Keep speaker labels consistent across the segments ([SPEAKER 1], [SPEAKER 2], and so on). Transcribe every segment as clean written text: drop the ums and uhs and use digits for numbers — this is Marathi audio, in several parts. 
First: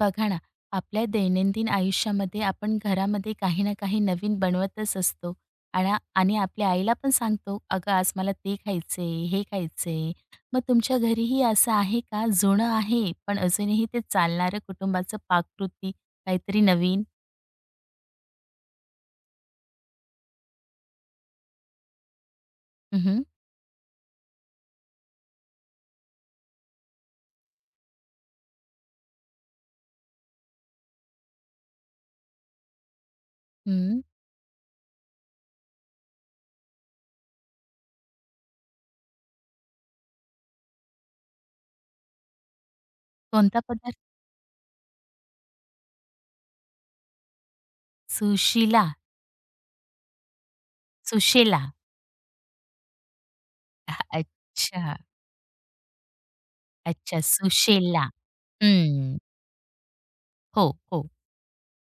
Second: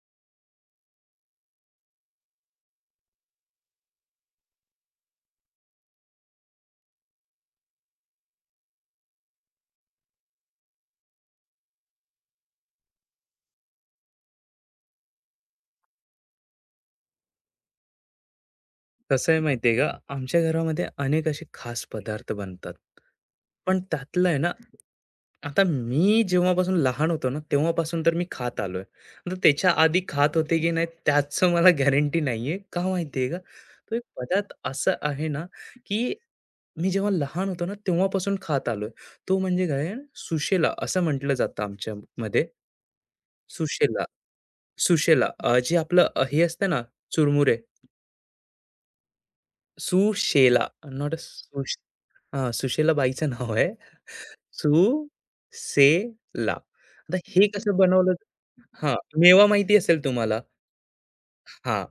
[SPEAKER 1] बघा ना, आपल्या दैनंदिन आयुष्यामध्ये आपण घरामध्ये काही ना काही नवीन बनवतच असतो आणा आणि आपल्या आईला पण सांगतो, "अगं, आज मला ते खायचे, हे खायचंय." मग तुमच्या घरीही असं आहे का, जुनं आहे, पण अजूनही ते चालणारं कुटुंबाचं पाककृती काहीतरी नवीन?
[SPEAKER 2] कसं आहे माहिती आहे का? आमच्या घरामध्ये अनेक असे खास पदार्थ बनतात.
[SPEAKER 1] हं, हं.
[SPEAKER 2] पण त्यातलं आहे ना, आता मी जेव्हापासून लहान होतो ना, तेव्हापासून तर मी खात आलोय. तर त्याच्या आधी खात होते की नाही त्याचं मला गॅरंटी नाहीये. का माहिती का? तो एक पदार्थ असा आहे ना, की मी जेव्हा लहान होतो ना, तेव्हापासून खात आलोय. तो म्हणजे काय सुशेला असं म्हटलं जातं आमच्यामध्ये.
[SPEAKER 1] कोणता पदार्थ?
[SPEAKER 2] सुशेला, सुशेला जे आपलं हे असतं ना, चुरमुरे.
[SPEAKER 1] Sushila
[SPEAKER 2] Sushela not a
[SPEAKER 1] Sushela.
[SPEAKER 2] सुश हां, सुशेला बाईचं नाव आहे.
[SPEAKER 1] अच्छा,
[SPEAKER 2] सुसेला. आता
[SPEAKER 1] अच्छा,
[SPEAKER 2] हे कसं
[SPEAKER 1] सुशेला.
[SPEAKER 2] बनवलं हां,
[SPEAKER 1] हं.
[SPEAKER 2] मेवा माहिती असेल तुम्हाला?
[SPEAKER 1] हो, हो.
[SPEAKER 2] हां,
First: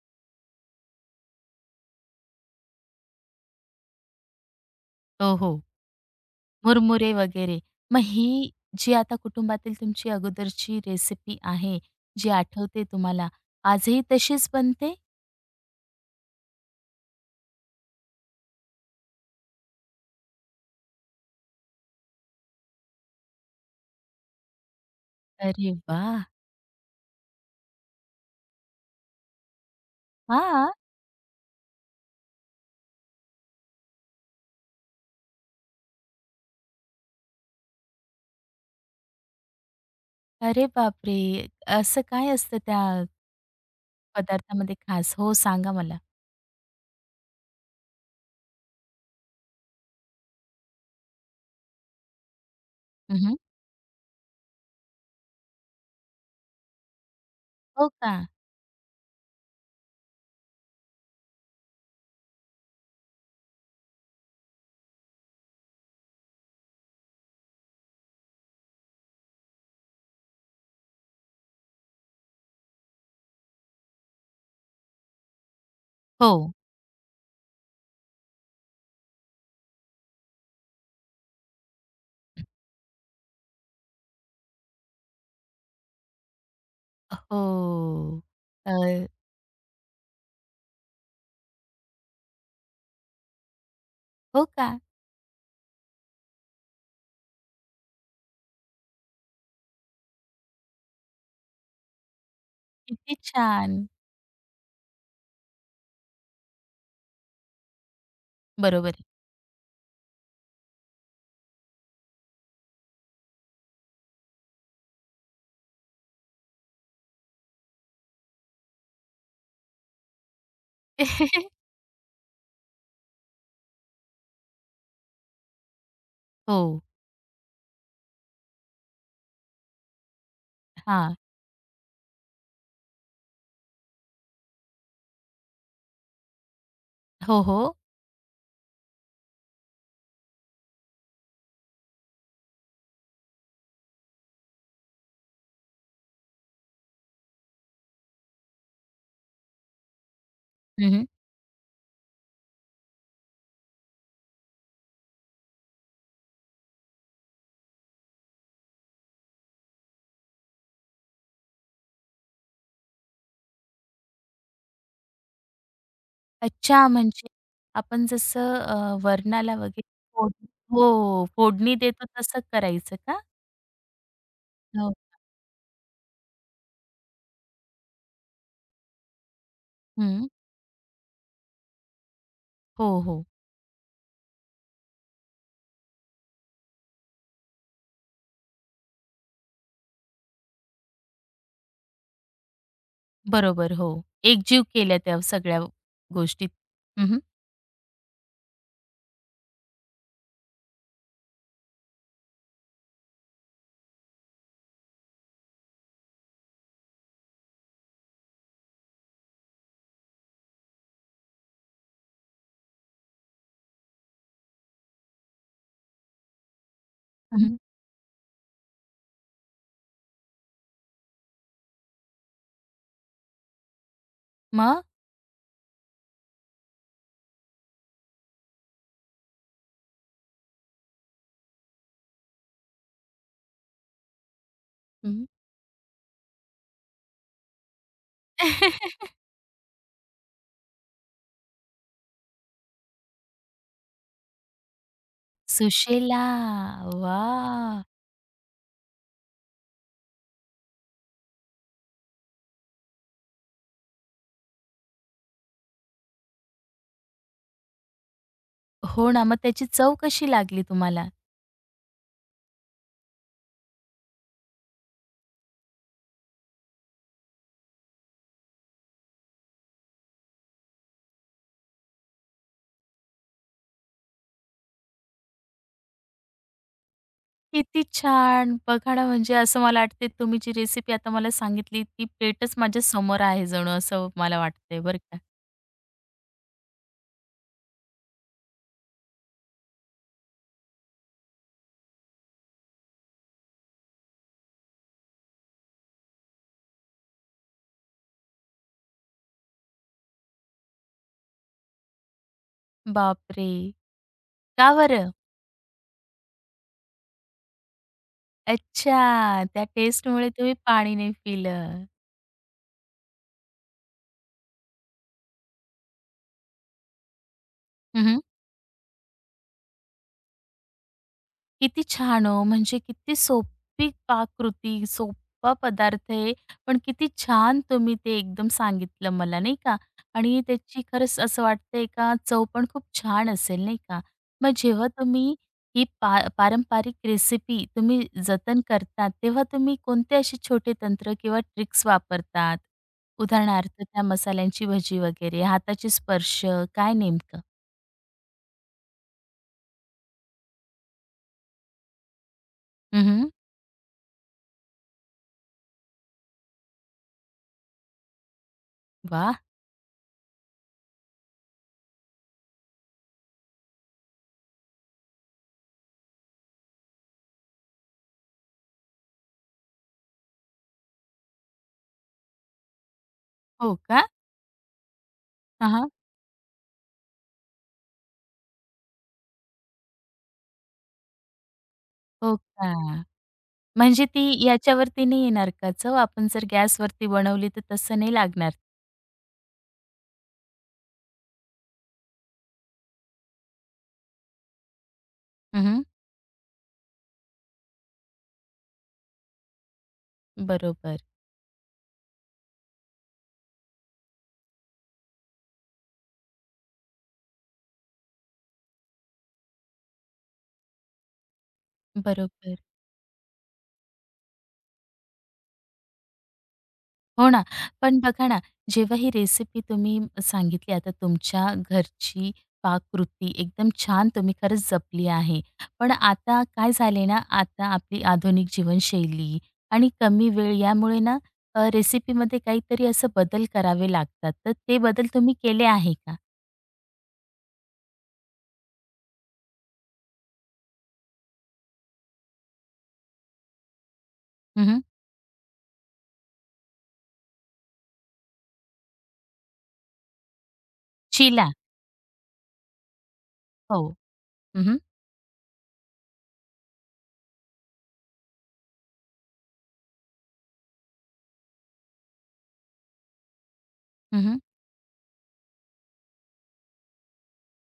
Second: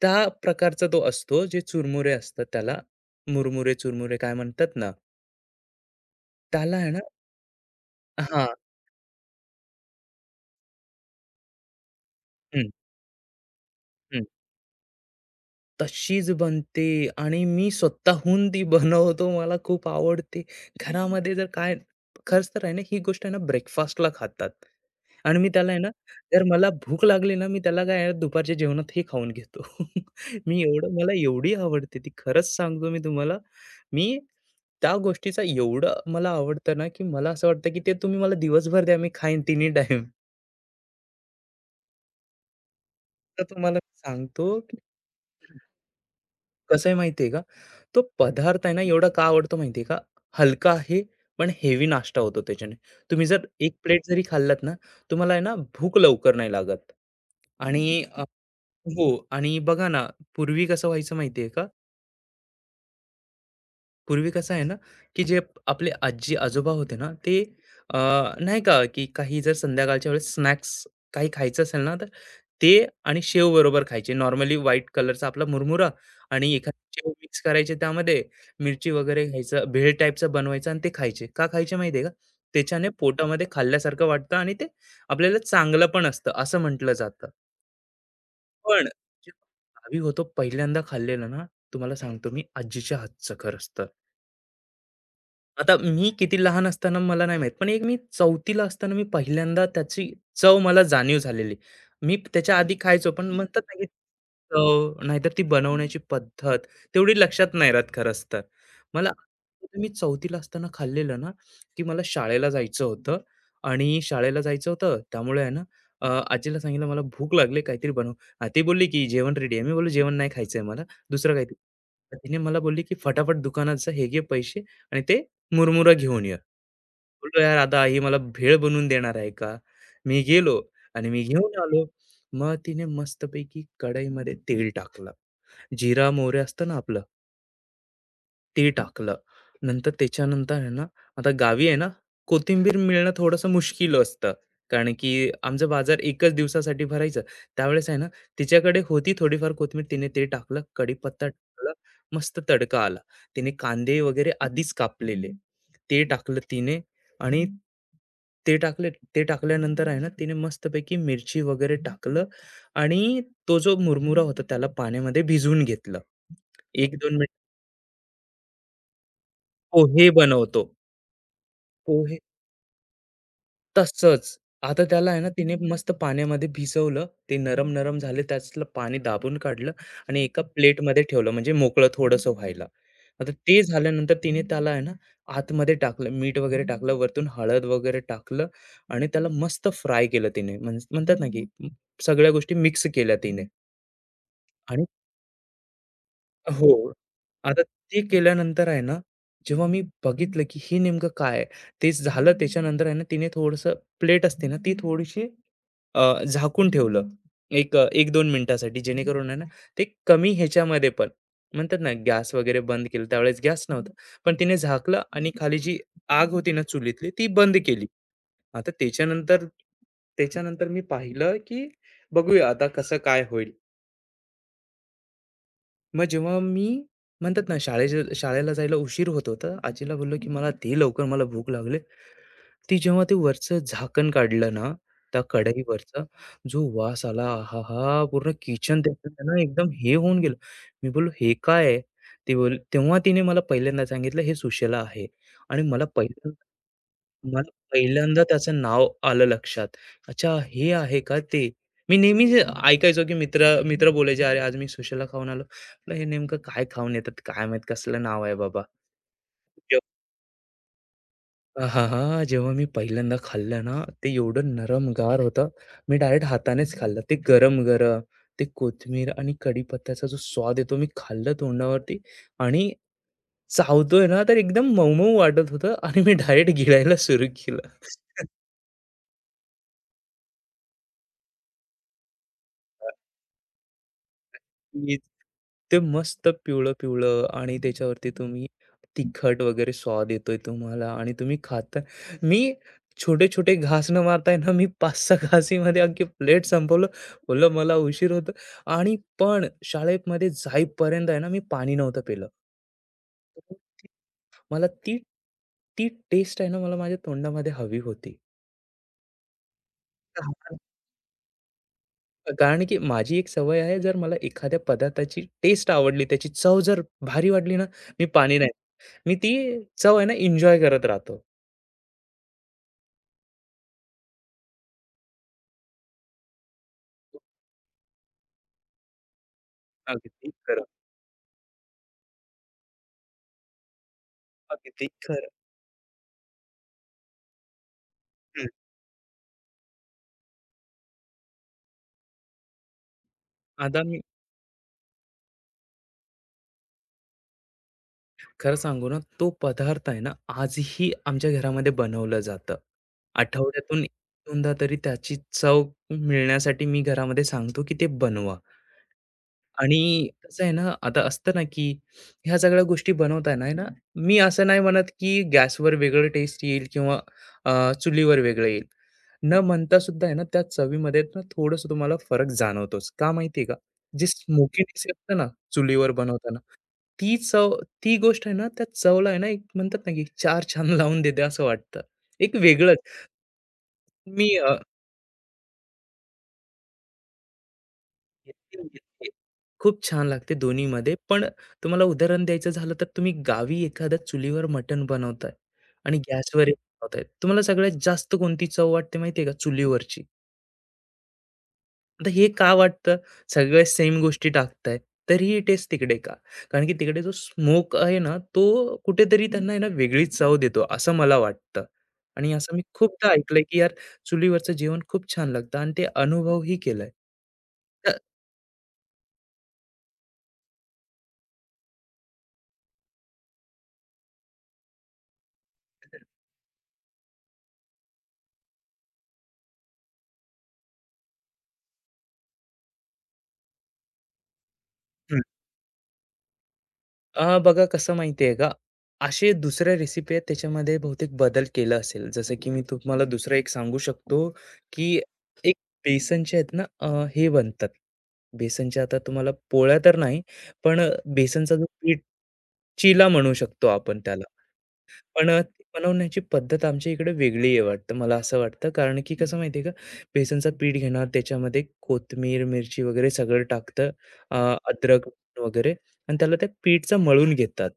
[SPEAKER 2] त्या प्रकारचा तो असतो जे चुरमुरे असतात त्याला. मुरमुरे, चुरमुरे काय म्हणतात ना,
[SPEAKER 1] हो, हो.
[SPEAKER 2] त्याला आहे ना
[SPEAKER 1] मुरमुरे वगैरे. मग ही
[SPEAKER 2] हां.
[SPEAKER 1] जी आता कुटुंबातील तुमची अगोदरची रेसिपी आहे, जी आठवते तुम्हाला, आजही तशीच बनते?
[SPEAKER 2] तशीच बनते आणि मी स्वतःहून ती बनवतो. मला खूप आवडते. घरामध्ये जर काय खरंच तर आहे ना, ही गोष्ट आहे ना ब्रेकफास्टला खातात आणि मी त्याला
[SPEAKER 1] अरे
[SPEAKER 2] आहे ना,
[SPEAKER 1] वाह!
[SPEAKER 2] जर मला भूक लागली ना, मी त्याला काय आहे ना, दुपारच्या जेवणात हे खाऊन घेतो. मी
[SPEAKER 1] हां.
[SPEAKER 2] एवढं मला एवढी आवडते ती खरंच सांगतो मी तुम्हाला. मी त्या गोष्टीचा एवढं मला आवडतं ना, की मला असं वाटतं, की ते तुम्ही मला दिवसभर द्या मी खाईन तिन्ही टाईम.
[SPEAKER 1] अरे बापरे! असं काय असतं त्या
[SPEAKER 2] तर तुम्हाला सांगतो
[SPEAKER 1] पदार्थामध्ये खास? हो, सांगा मला.
[SPEAKER 2] कसं आहे माहिती आहे का? तो पदार्थ आहे ना, एवढा का आवडतो माहिती का? हलका आहे, पण हेवी नाश्ता होतो त्याच्याने. तुम्ही
[SPEAKER 1] हं,
[SPEAKER 2] जर 1 प्लेट जरी खाल्लात ना, तुम्हाला आहे ना, भूक लवकर नाही लागत.
[SPEAKER 1] हो
[SPEAKER 2] आणि
[SPEAKER 1] का?
[SPEAKER 2] अ, हो आणि बघा ना, पूर्वी कसं व्हायचं माहिती का? पूर्वी कसं आहे ना, की जे आपले आजी-आजोबा होते ना, ते अ, नाही का, की काही जर संध्याकाळच्या वेळेस स्नॅक्स काही खायचं असेल ना, तर ते आणि शेव बरोबर खायचे. नॉर्मली व्हाईट कलरचा आपला मुरमुरा
[SPEAKER 1] हो.
[SPEAKER 2] आणि एखादी शेव मिक्स करायचे त्यामध्ये, मिरची वगैरे घ्यायचं, भेळ टाईपचं बनवायचं आणि ते खायचे. का खायचे माहिती का? त्याच्याने पोटामध्ये खाल्ल्यासारखं वाटतं आणि ते आपल्याला चांगलं पण असतं, असं म्हटलं जातं.
[SPEAKER 1] हो. अ,
[SPEAKER 2] पण जे गावी होतो पहिल्यांदा खाल्लेलं ना, तुम्हाला सांगतो मी आजीच्या हातचं खरंच तर.
[SPEAKER 1] हो का?
[SPEAKER 2] आता मी किती लहान असताना मला नाही माहीत, पण एक मी 4थी ला असताना मी पहिल्यांदा त्याची चव मला जाणीव झालेली. मी त्याच्या आधी खायचो,
[SPEAKER 1] किती
[SPEAKER 2] पण म्हणतात ना,
[SPEAKER 1] छान.
[SPEAKER 2] की चव नाहीतर ती बनवण्याची पद्धत तेवढी लक्षात नाही राहत खरंच तर.
[SPEAKER 1] बरोबर आहे.
[SPEAKER 2] मला आठवतं मी 4थी असताना खाल्लेलं ना, की मला शाळेला जायचं होतं आणि शाळेला जायचं होतं त्यामुळे आहे ना, अ, आजीला सांगितलं, "मला भूक लागली, काहीतरी बनव." ती बोलली, की "जेवण रेडी आहे." मी बोललो, "जेवण नाही खायचंय मला, दुसरं काहीतरी." तर तिने मला बोलली, की "फटाफट दुकानात जा, हे घे पैसे आणि ते मुरमुरा घेऊन ये.
[SPEAKER 1] हो.
[SPEAKER 2] बोललो, "यार आता आई मला भेळ बनवून देणार आहे का?" मी गेलो आणि
[SPEAKER 1] हां.
[SPEAKER 2] मी घेऊन आलो. मग तिने मस्तपैकी कढईमध्ये तेल टाकलं. जिरा, मोहरी असतं ना आपलं
[SPEAKER 1] हो, हो.
[SPEAKER 2] ते टाकलं. नंतर त्याच्यानंतर आहे ना, आता गावी आहे ना, कोथिंबीर मिळणं थोडंसं मुश्किल असतं. कारण की आमचा बाजार एकच दिवसासाठी भरायचा. त्यावेळेस आहे ना, तिच्याकडे होती थोडीफार कोथिंबीर. तिने ते टाकलं,
[SPEAKER 1] हं,
[SPEAKER 2] कढीपत्ता टाकला, मस्त तडका आला. तिने कांदे वगैरे आधीच कापलेले, ते टाकलं तिने आणि ते टाकल्यानंतर आहे ना, तिने मस्तपैकी मिरची वगैरे टाकलं आणि तो जो मुरमुरा होता त्याला पाण्यामध्ये भिजवून घेतलं.
[SPEAKER 1] अच्छा,
[SPEAKER 2] 1-2
[SPEAKER 1] म्हणजे
[SPEAKER 2] मिनिट
[SPEAKER 1] आपण जसं वरणाला वगैरे
[SPEAKER 2] पोहे
[SPEAKER 1] फोडणी
[SPEAKER 2] बनवतो.
[SPEAKER 1] हो, फोडणी देतो
[SPEAKER 2] पोहे
[SPEAKER 1] तसं करायचं का?
[SPEAKER 2] तसंच. आता
[SPEAKER 1] हो.
[SPEAKER 2] त्याला आहे ना, तिने मस्त पाण्यामध्ये भिजवलं. ते नरम-नरम झाले, त्यातलं पाणी दाबून काढलं आणि
[SPEAKER 1] हं.
[SPEAKER 2] एका प्लेटमध्ये ठेवलं, म्हणजे मोकळं थोडंसं व्हायला.
[SPEAKER 1] हो, हो.
[SPEAKER 2] आता ते झाल्यानंतर तिने त्याला आहे ना, आतमध्ये टाकलं, मीठ वगैरे टाकलं, वरतून हळद वगैरे टाकलं आणि त्याला मस्त फ्राय केलं तिने. म्हणतात ना, की सगळ्या गोष्टी मिक्स केल्या तिने
[SPEAKER 1] बरोबर, हो. एकजीव
[SPEAKER 2] आणि
[SPEAKER 1] केल्या त्या सगळ्या गोष्टीत.
[SPEAKER 2] हो.
[SPEAKER 1] हं, हं.
[SPEAKER 2] आता ते केल्यानंतर आहे ना, जेव्हा मी बघितलं, की हे नेमकं काय आहे? ते झालं त्याच्यानंतर आहे ना, तिने थोडंसं प्लेट असते ना, ती थोडीशी झाकून ठेवलं. एक 1-2 मिनिटासाठी जेणेकरून आहे ना, ते कमी ह्याच्यामध्ये पण म्हणतात ना, गॅस वगैरे बंद केलं. त्यावेळेस गॅस नव्हता. पण तिने झाकलं आणि खाली जी आग होती ना चुलीतली, ती बंद
[SPEAKER 1] हं,
[SPEAKER 2] केली. आता त्याच्यानंतर त्याच्यानंतर मी पाहिलं, की बघूया आता कसं काय होईल?
[SPEAKER 1] मग?
[SPEAKER 2] मग जेव्हा मी म्हणतात ना शाळेला जायला उशीर होत होता, आजीला बोललो, की "मला दे लवकर मला भूक लागले ती जेव्हा ते वरचं झाकण काढलं ना, त्या
[SPEAKER 1] हं.
[SPEAKER 2] कढईवरचा जो वास आला, आहाहा! पूर्ण किचन त्याचं ना एकदम हे होऊन गेलं. मी बोललो, "हे काय आहे?" ते बोल तेव्हा तिने मला पहिल्यांदा सांगितलं, "हे सुशेला आहे." आणि
[SPEAKER 1] सुशेला. वा,
[SPEAKER 2] मला पहिल्यांदा त्याचं नाव आलं लक्षात. अच्छा, हे आहे का ते? मी नेहमीच ऐकायचो, की मित्र मित्र बोलायचे, "अरे, आज मी सुशेला खाऊन आलो." म्हटलं, "हे नेमकं काय खाऊन येतात? काय माहीत कसलं नाव आहे बाबा?"
[SPEAKER 1] हो ना, मग त्याची चव कशी लागली तुम्हाला?
[SPEAKER 2] आहाहा! जेव्हा मी पहिल्यांदा खाल्लं ना, ते एवढं नरमगार होतं. मी डायरेक्ट हातानेच खाल्लं. ते गरम-गरम, ते कोथिंबीर आणि कढीपत्त्याचा जो स्वाद येतो, मी खाल्लं तोंडावरती आणि चावतोय ना, तर एकदम मऊ-मऊ वाटत होतं आणि मी डायरेक्ट गिळायला सुरू केलं.
[SPEAKER 1] किती छान! बघा ना, म्हणजे असं मला वाटते तुम्ही जी रेसिपी आता मला सांगितली ती प्लेटच माझ्या समोर आहे जणू असं मला वाटतंय बरं
[SPEAKER 2] मीठ.
[SPEAKER 1] का.
[SPEAKER 2] ते मस्त पिवळं-पिवळं आणि त्याच्यावरती तुम्ही तिखट वगैरे स्वाद येतोय तुम्हाला आणि तुम्ही खाता मी छोटे-छोटे घास न मारताय ना, मी 5-6 घासीमध्ये अख्खी प्लेट संपवलं. बोललो मला उशीर होतो आणि पण शाळेमध्ये जाईपर्यंत आहे ना, मी पाणी नव्हतं पिलं.
[SPEAKER 1] बापरे!
[SPEAKER 2] मला
[SPEAKER 1] का
[SPEAKER 2] ती
[SPEAKER 1] बरं?
[SPEAKER 2] ती टेस्ट आहे ना, मला माझ्या तोंडामध्ये हवी होती.
[SPEAKER 1] अच्छा, त्या टेस्टमुळे तुम्ही पाणी नाही पिलं.
[SPEAKER 2] कारण की माझी एक सवय आहे, जर मला एखाद्या पदार्थाची टेस्ट आवडली, त्याची चव जर भारी वाटली ना, मी
[SPEAKER 1] हं,
[SPEAKER 2] पाणी नाही मी ती चव आहे ना एन्जॉय करत राहतो.
[SPEAKER 1] किती छान हो! म्हणजे किती सोपी पाककृती, सोपा पदार्थ आहे, पण किती छान तुम्ही ते एकदम सांगितलं मला, नाही का?
[SPEAKER 2] अगदी
[SPEAKER 1] आणि
[SPEAKER 2] खरं,
[SPEAKER 1] त्याची खरंच असं वाटतंय का चव पण खूप छान असेल, नाही का? मग
[SPEAKER 2] अगदी
[SPEAKER 1] जेव्हा
[SPEAKER 2] खरं.
[SPEAKER 1] तुम्ही ही पारंपरिक रेसिपी तुम्ही
[SPEAKER 2] हं.
[SPEAKER 1] जतन करतात, तेव्हा तुम्ही कोणते असे छोटे तंत्र किंवा ट्रिक्स वापरतात?
[SPEAKER 2] आता
[SPEAKER 1] उदाहरणार्थ
[SPEAKER 2] मी
[SPEAKER 1] त्या मसाल्यांची भजी वगैरे, हाताचे स्पर्श, काय नेमकं?
[SPEAKER 2] खरं सांगू ना, तो पदार्थ आहे ना, आजही आमच्या घरामध्ये बनवलं जातं.
[SPEAKER 1] हं, हं.
[SPEAKER 2] आठवड्यातून 1 तरी त्याची चव मिळण्यासाठी मी घरामध्ये सांगतो, की ते बनवा. आणि कसं आहे ना, आता असतं ना, की ह्या सगळ्या गोष्टी बनवताना आहे ना, मी असं नाही म्हणत, की गॅसवर वेगळं टेस्ट येईल किंवा चुलीवर वेगळं येईल. न म्हणता सुद्धा आहे ना, त्या चवीमध्ये ना थोडंसं तुम्हाला फरक जाणवतोच. का माहिती आहे का?
[SPEAKER 1] हो का?
[SPEAKER 2] जी स्मोकीनेस असते ना,
[SPEAKER 1] हां,
[SPEAKER 2] चुलीवर बनवताना, ती चव ती गोष्ट आहे ना, त्या चवला आहे ना, एक म्हणतात ना, की 4 छान लावून देते असं वाटतं. एक
[SPEAKER 1] हो
[SPEAKER 2] वेगळंच.
[SPEAKER 1] का? म्हणजे ती
[SPEAKER 2] मी अ
[SPEAKER 1] याच्यावरती नाही येणार का चव? आपण जर गॅसवरती बनवली तर तसं नाही लागणार.
[SPEAKER 2] घेतली. खूप छान लागते दोन्हीमध्ये. पण तुम्हाला उदाहरण द्यायचं झालं तर तुम्ही गावी एखाद्या चुलीवर मटण बनवताय
[SPEAKER 1] हं,
[SPEAKER 2] आणि गॅसवर बनवताय. तुम्हाला सगळ्यात जास्त कोणती चव वाटते माहिती आहे का? चुलीवरची.
[SPEAKER 1] बरोबर,
[SPEAKER 2] आता हे का वाटतं? सगळ्या सेम गोष्टी टाकताय, तरीही टेस्ट तिकडे का? कारण की तिकडे जो स्मोक आहे ना, तो कुठेतरी त्यांना आहे ना वेगळीच चव देतो असं मला वाटतं. आणि असं
[SPEAKER 1] बरोबर.
[SPEAKER 2] मी खूपदा ऐकलंय, की यार चुलीवरचं जेवण खूप छान लागतं आणि ते अनुभवही केलाय.
[SPEAKER 1] हो ना.
[SPEAKER 2] तर
[SPEAKER 1] पण बघा ना, जेव्हा ही रेसिपी तुम्ही सांगितली आता तुमच्या घरची पाककृती एकदम छान तुम्ही खरंच जपली आहे. पण आता काय झाले ना, आता आपली आधुनिक जीवनशैली आणि कमी वेळ यामुळे ना रेसिपीमध्ये काहीतरी असं बदल करावे लागतात. तर ते बदल तुम्ही केले आहे का?
[SPEAKER 2] बघा कसं माहिती आहे का, असे दुसऱ्या रेसिपी आहेत त्याच्यामध्ये बहुतेक बदल केला असेल. जसं की मी तुम्हाला दुसरं एक सांगू शकतो,
[SPEAKER 1] हं, हं.
[SPEAKER 2] की एक बेसनचे आहेत ना अ, हे बनतात. बेसनच्या आता तुम्हाला पोळ्या तर नाही, पण बेसनचा जो पीठ चीला म्हणू शकतो
[SPEAKER 1] हो.
[SPEAKER 2] आपण त्याला.
[SPEAKER 1] हं, हं.
[SPEAKER 2] पण ती बनवण्याची पद्धत आमच्या इकडे वेगळी आहे वाटतं, मला असं वाटतं. कारण की कसं माहिती आहे का, बेसनचं पीठ घेणार, त्याच्यामध्ये कोथिंबीर, मिरची वगैरे सगळं टाकतं, अ, अद्रक वगैरे आणि त्याला ते पीठचं मळून घेतात.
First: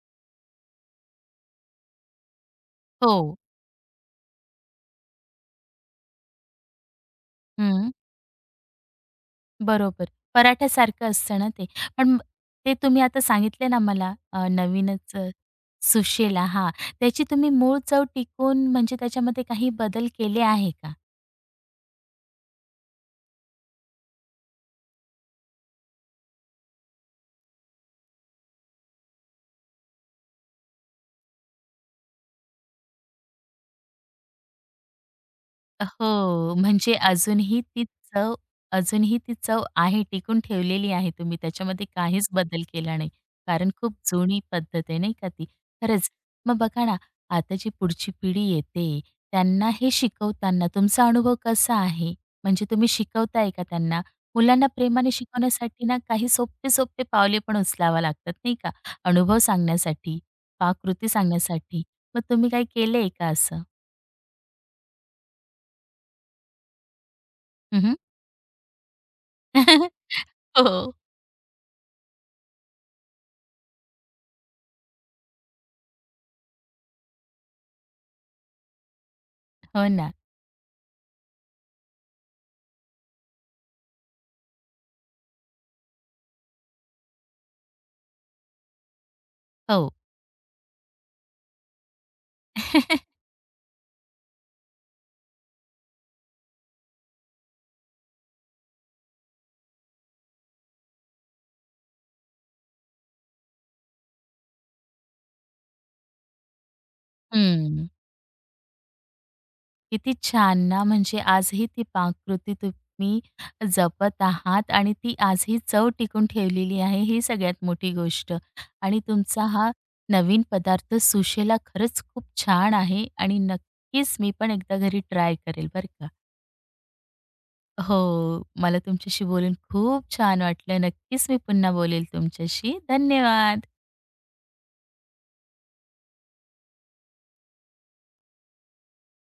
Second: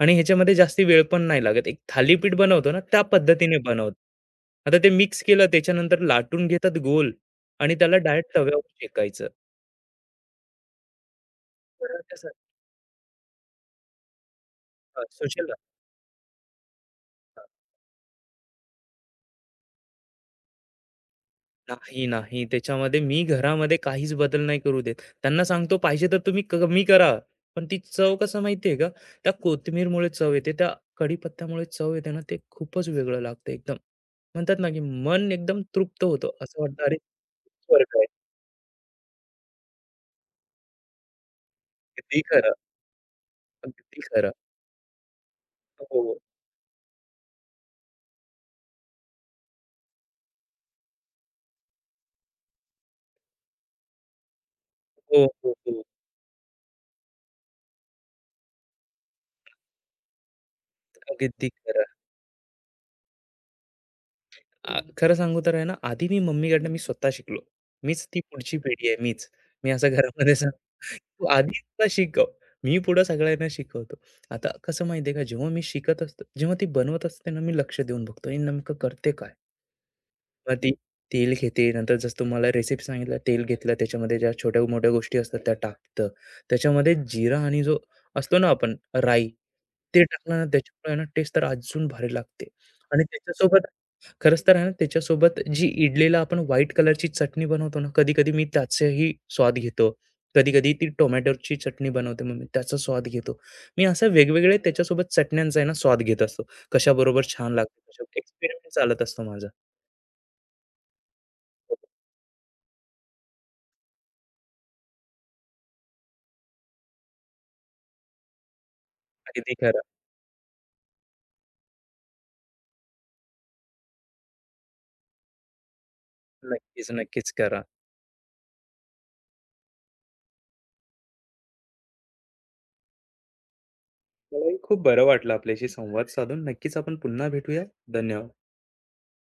[SPEAKER 2] आणि ह्याच्यामध्ये जास्ती वेळ पण नाही लागत. एक थालीपीठ बनवतो ना, त्या
[SPEAKER 1] हो.
[SPEAKER 2] पद्धतीने बनवतो. आता ते मिक्स केलं, त्याच्यानंतर लाटून घेतात गोल आणि
[SPEAKER 1] हं,
[SPEAKER 2] त्याला डायरेक्ट तव्यावर शेकायचं.
[SPEAKER 1] बरोबर. पराठ्यासारखं असतं ना ते.
[SPEAKER 2] तर
[SPEAKER 1] पण म-
[SPEAKER 2] कसं
[SPEAKER 1] ते तुम्ही आता सांगितले ना मला
[SPEAKER 2] हां,
[SPEAKER 1] नवीनच
[SPEAKER 2] सुशील
[SPEAKER 1] सुशेला हां. त्याची तुम्ही मूळ चव टिकून म्हणजे त्याच्यामध्ये काही बदल केले आहे का?
[SPEAKER 2] नाही, नाही. त्याच्यामध्ये मी घरामध्ये काहीच बदल नाही करू देत. त्यांना सांगतो पाहिजे तर तुम्ही कमी करा. पण ती चव कसं माहिती का? त्या कोथिंबीरमुळे चव येते, त्या कढीपत्त्यामुळे चव येते ना, ते खूपच वेगळं लागतं एकदम. म्हणतात ना, की मन एकदम तृप्त होतं.
[SPEAKER 1] हो,
[SPEAKER 2] असं वाटतं
[SPEAKER 1] म्हणजे
[SPEAKER 2] अरे स्वर्ग आहे.
[SPEAKER 1] चव अजूनही ती चव आहे, टिकून ठेवलेली आहे तुम्ही. त्याच्यामध्ये
[SPEAKER 2] अगदी
[SPEAKER 1] काहीच
[SPEAKER 2] खरं,
[SPEAKER 1] बदल केला नाही. कारण खूप
[SPEAKER 2] अगदी खरं.
[SPEAKER 1] जुनी पद्धत आहे नाही का ती. खरंच.
[SPEAKER 2] हो,
[SPEAKER 1] मग बघा ना, आता जी पुढची पिढी येते, त्यांना हे शिकवताना तुमचा अनुभव कसा आहे? म्हणजे तुम्ही शिकवताय का त्यांना? मुलांना प्रेमाने
[SPEAKER 2] हो.
[SPEAKER 1] शिकवण्यासाठी ना काही सोपे-सोपे पावले पण उचलावा लागतात नाही का, अनुभव सांगण्यासाठी, पाककृती
[SPEAKER 2] अगदी
[SPEAKER 1] सांगण्यासाठी.
[SPEAKER 2] खरं.
[SPEAKER 1] मग तुम्ही काही केलंय का असं?
[SPEAKER 2] खरं सांगू तर आहे ना, आधी मी मम्मीकडनं मी स्वतः शिकलो.
[SPEAKER 1] हं,
[SPEAKER 2] मीच ती पुढची पिढी आहे मीच. मी असं घरामध्ये सांगतो,
[SPEAKER 1] हो.
[SPEAKER 2] "तू आधी मला शिकव." मी पुढं सगळ्यांना शिकवतो. आता कसं माहिती आहे का, जेव्हा मी शिकत असतो, जेव्हा ती बनवत असते ना, मी लक्ष देऊन बघतो, "हे नेमकं करते काय?"
[SPEAKER 1] हो ना.
[SPEAKER 2] मग ती तेल घेते, नंतर जसं तुम्हाला रेसिपी सांगितलं, तेल घेतलं, त्याच्यामध्ये ज्या छोट्या-मोठ्या गोष्टी असतात त्या टाकतं. त्याच्यामध्ये जिरा आणि जो असतो ना आपण राई,
[SPEAKER 1] हो.
[SPEAKER 2] ते टाकलं ना त्याच्यामुळे आहे ना टेस्ट तर अजून भारी लागते. आणि त्याच्यासोबत खरंच तर आहे ना त्याच्यासोबत जी इडलीला आपण व्हाईट कलरची चटणी बनवतो ना, कधी-कधी मी त्याचाही स्वाद घेतो. कधी-कधी ती टोमॅटोची चटणी बनवते मग मी त्याचा स्वाद घेतो. मी असं वेगवेगळे त्याच्यासोबत चटण्यांचा आहे ना स्वाद घेत असतो. कशाबरोबर छान लागतं,
[SPEAKER 1] हं.
[SPEAKER 2] कशा एक्सपेरिमेंट चालत असतो माझा.
[SPEAKER 1] किती छान ना, म्हणजे आजही ती पाककृती तुम्ही जपत आहात आणि ती आजही चव टिकून ठेवलेली आहे, ही सगळ्यात मोठी गोष्ट. आणि तुमचा
[SPEAKER 2] अगदी
[SPEAKER 1] हा
[SPEAKER 2] खरं.
[SPEAKER 1] नवीन पदार्थ सुशेला खरंच खूप छान आहे आणि नक्कीच मी पण एकदा घरी ट्राय करेल बरं का.
[SPEAKER 2] नक्कीच, नक्कीच करा.
[SPEAKER 1] हो. मला तुमच्याशी बोलून खूप छान वाटलं. नक्कीच मी पुन्हा बोलेल तुमच्याशी. धन्यवाद.
[SPEAKER 2] मलाही खूप बरं वाटलं आपल्याशी संवाद साधून. नक्कीच आपण पुन्हा भेटूया. धन्यवाद.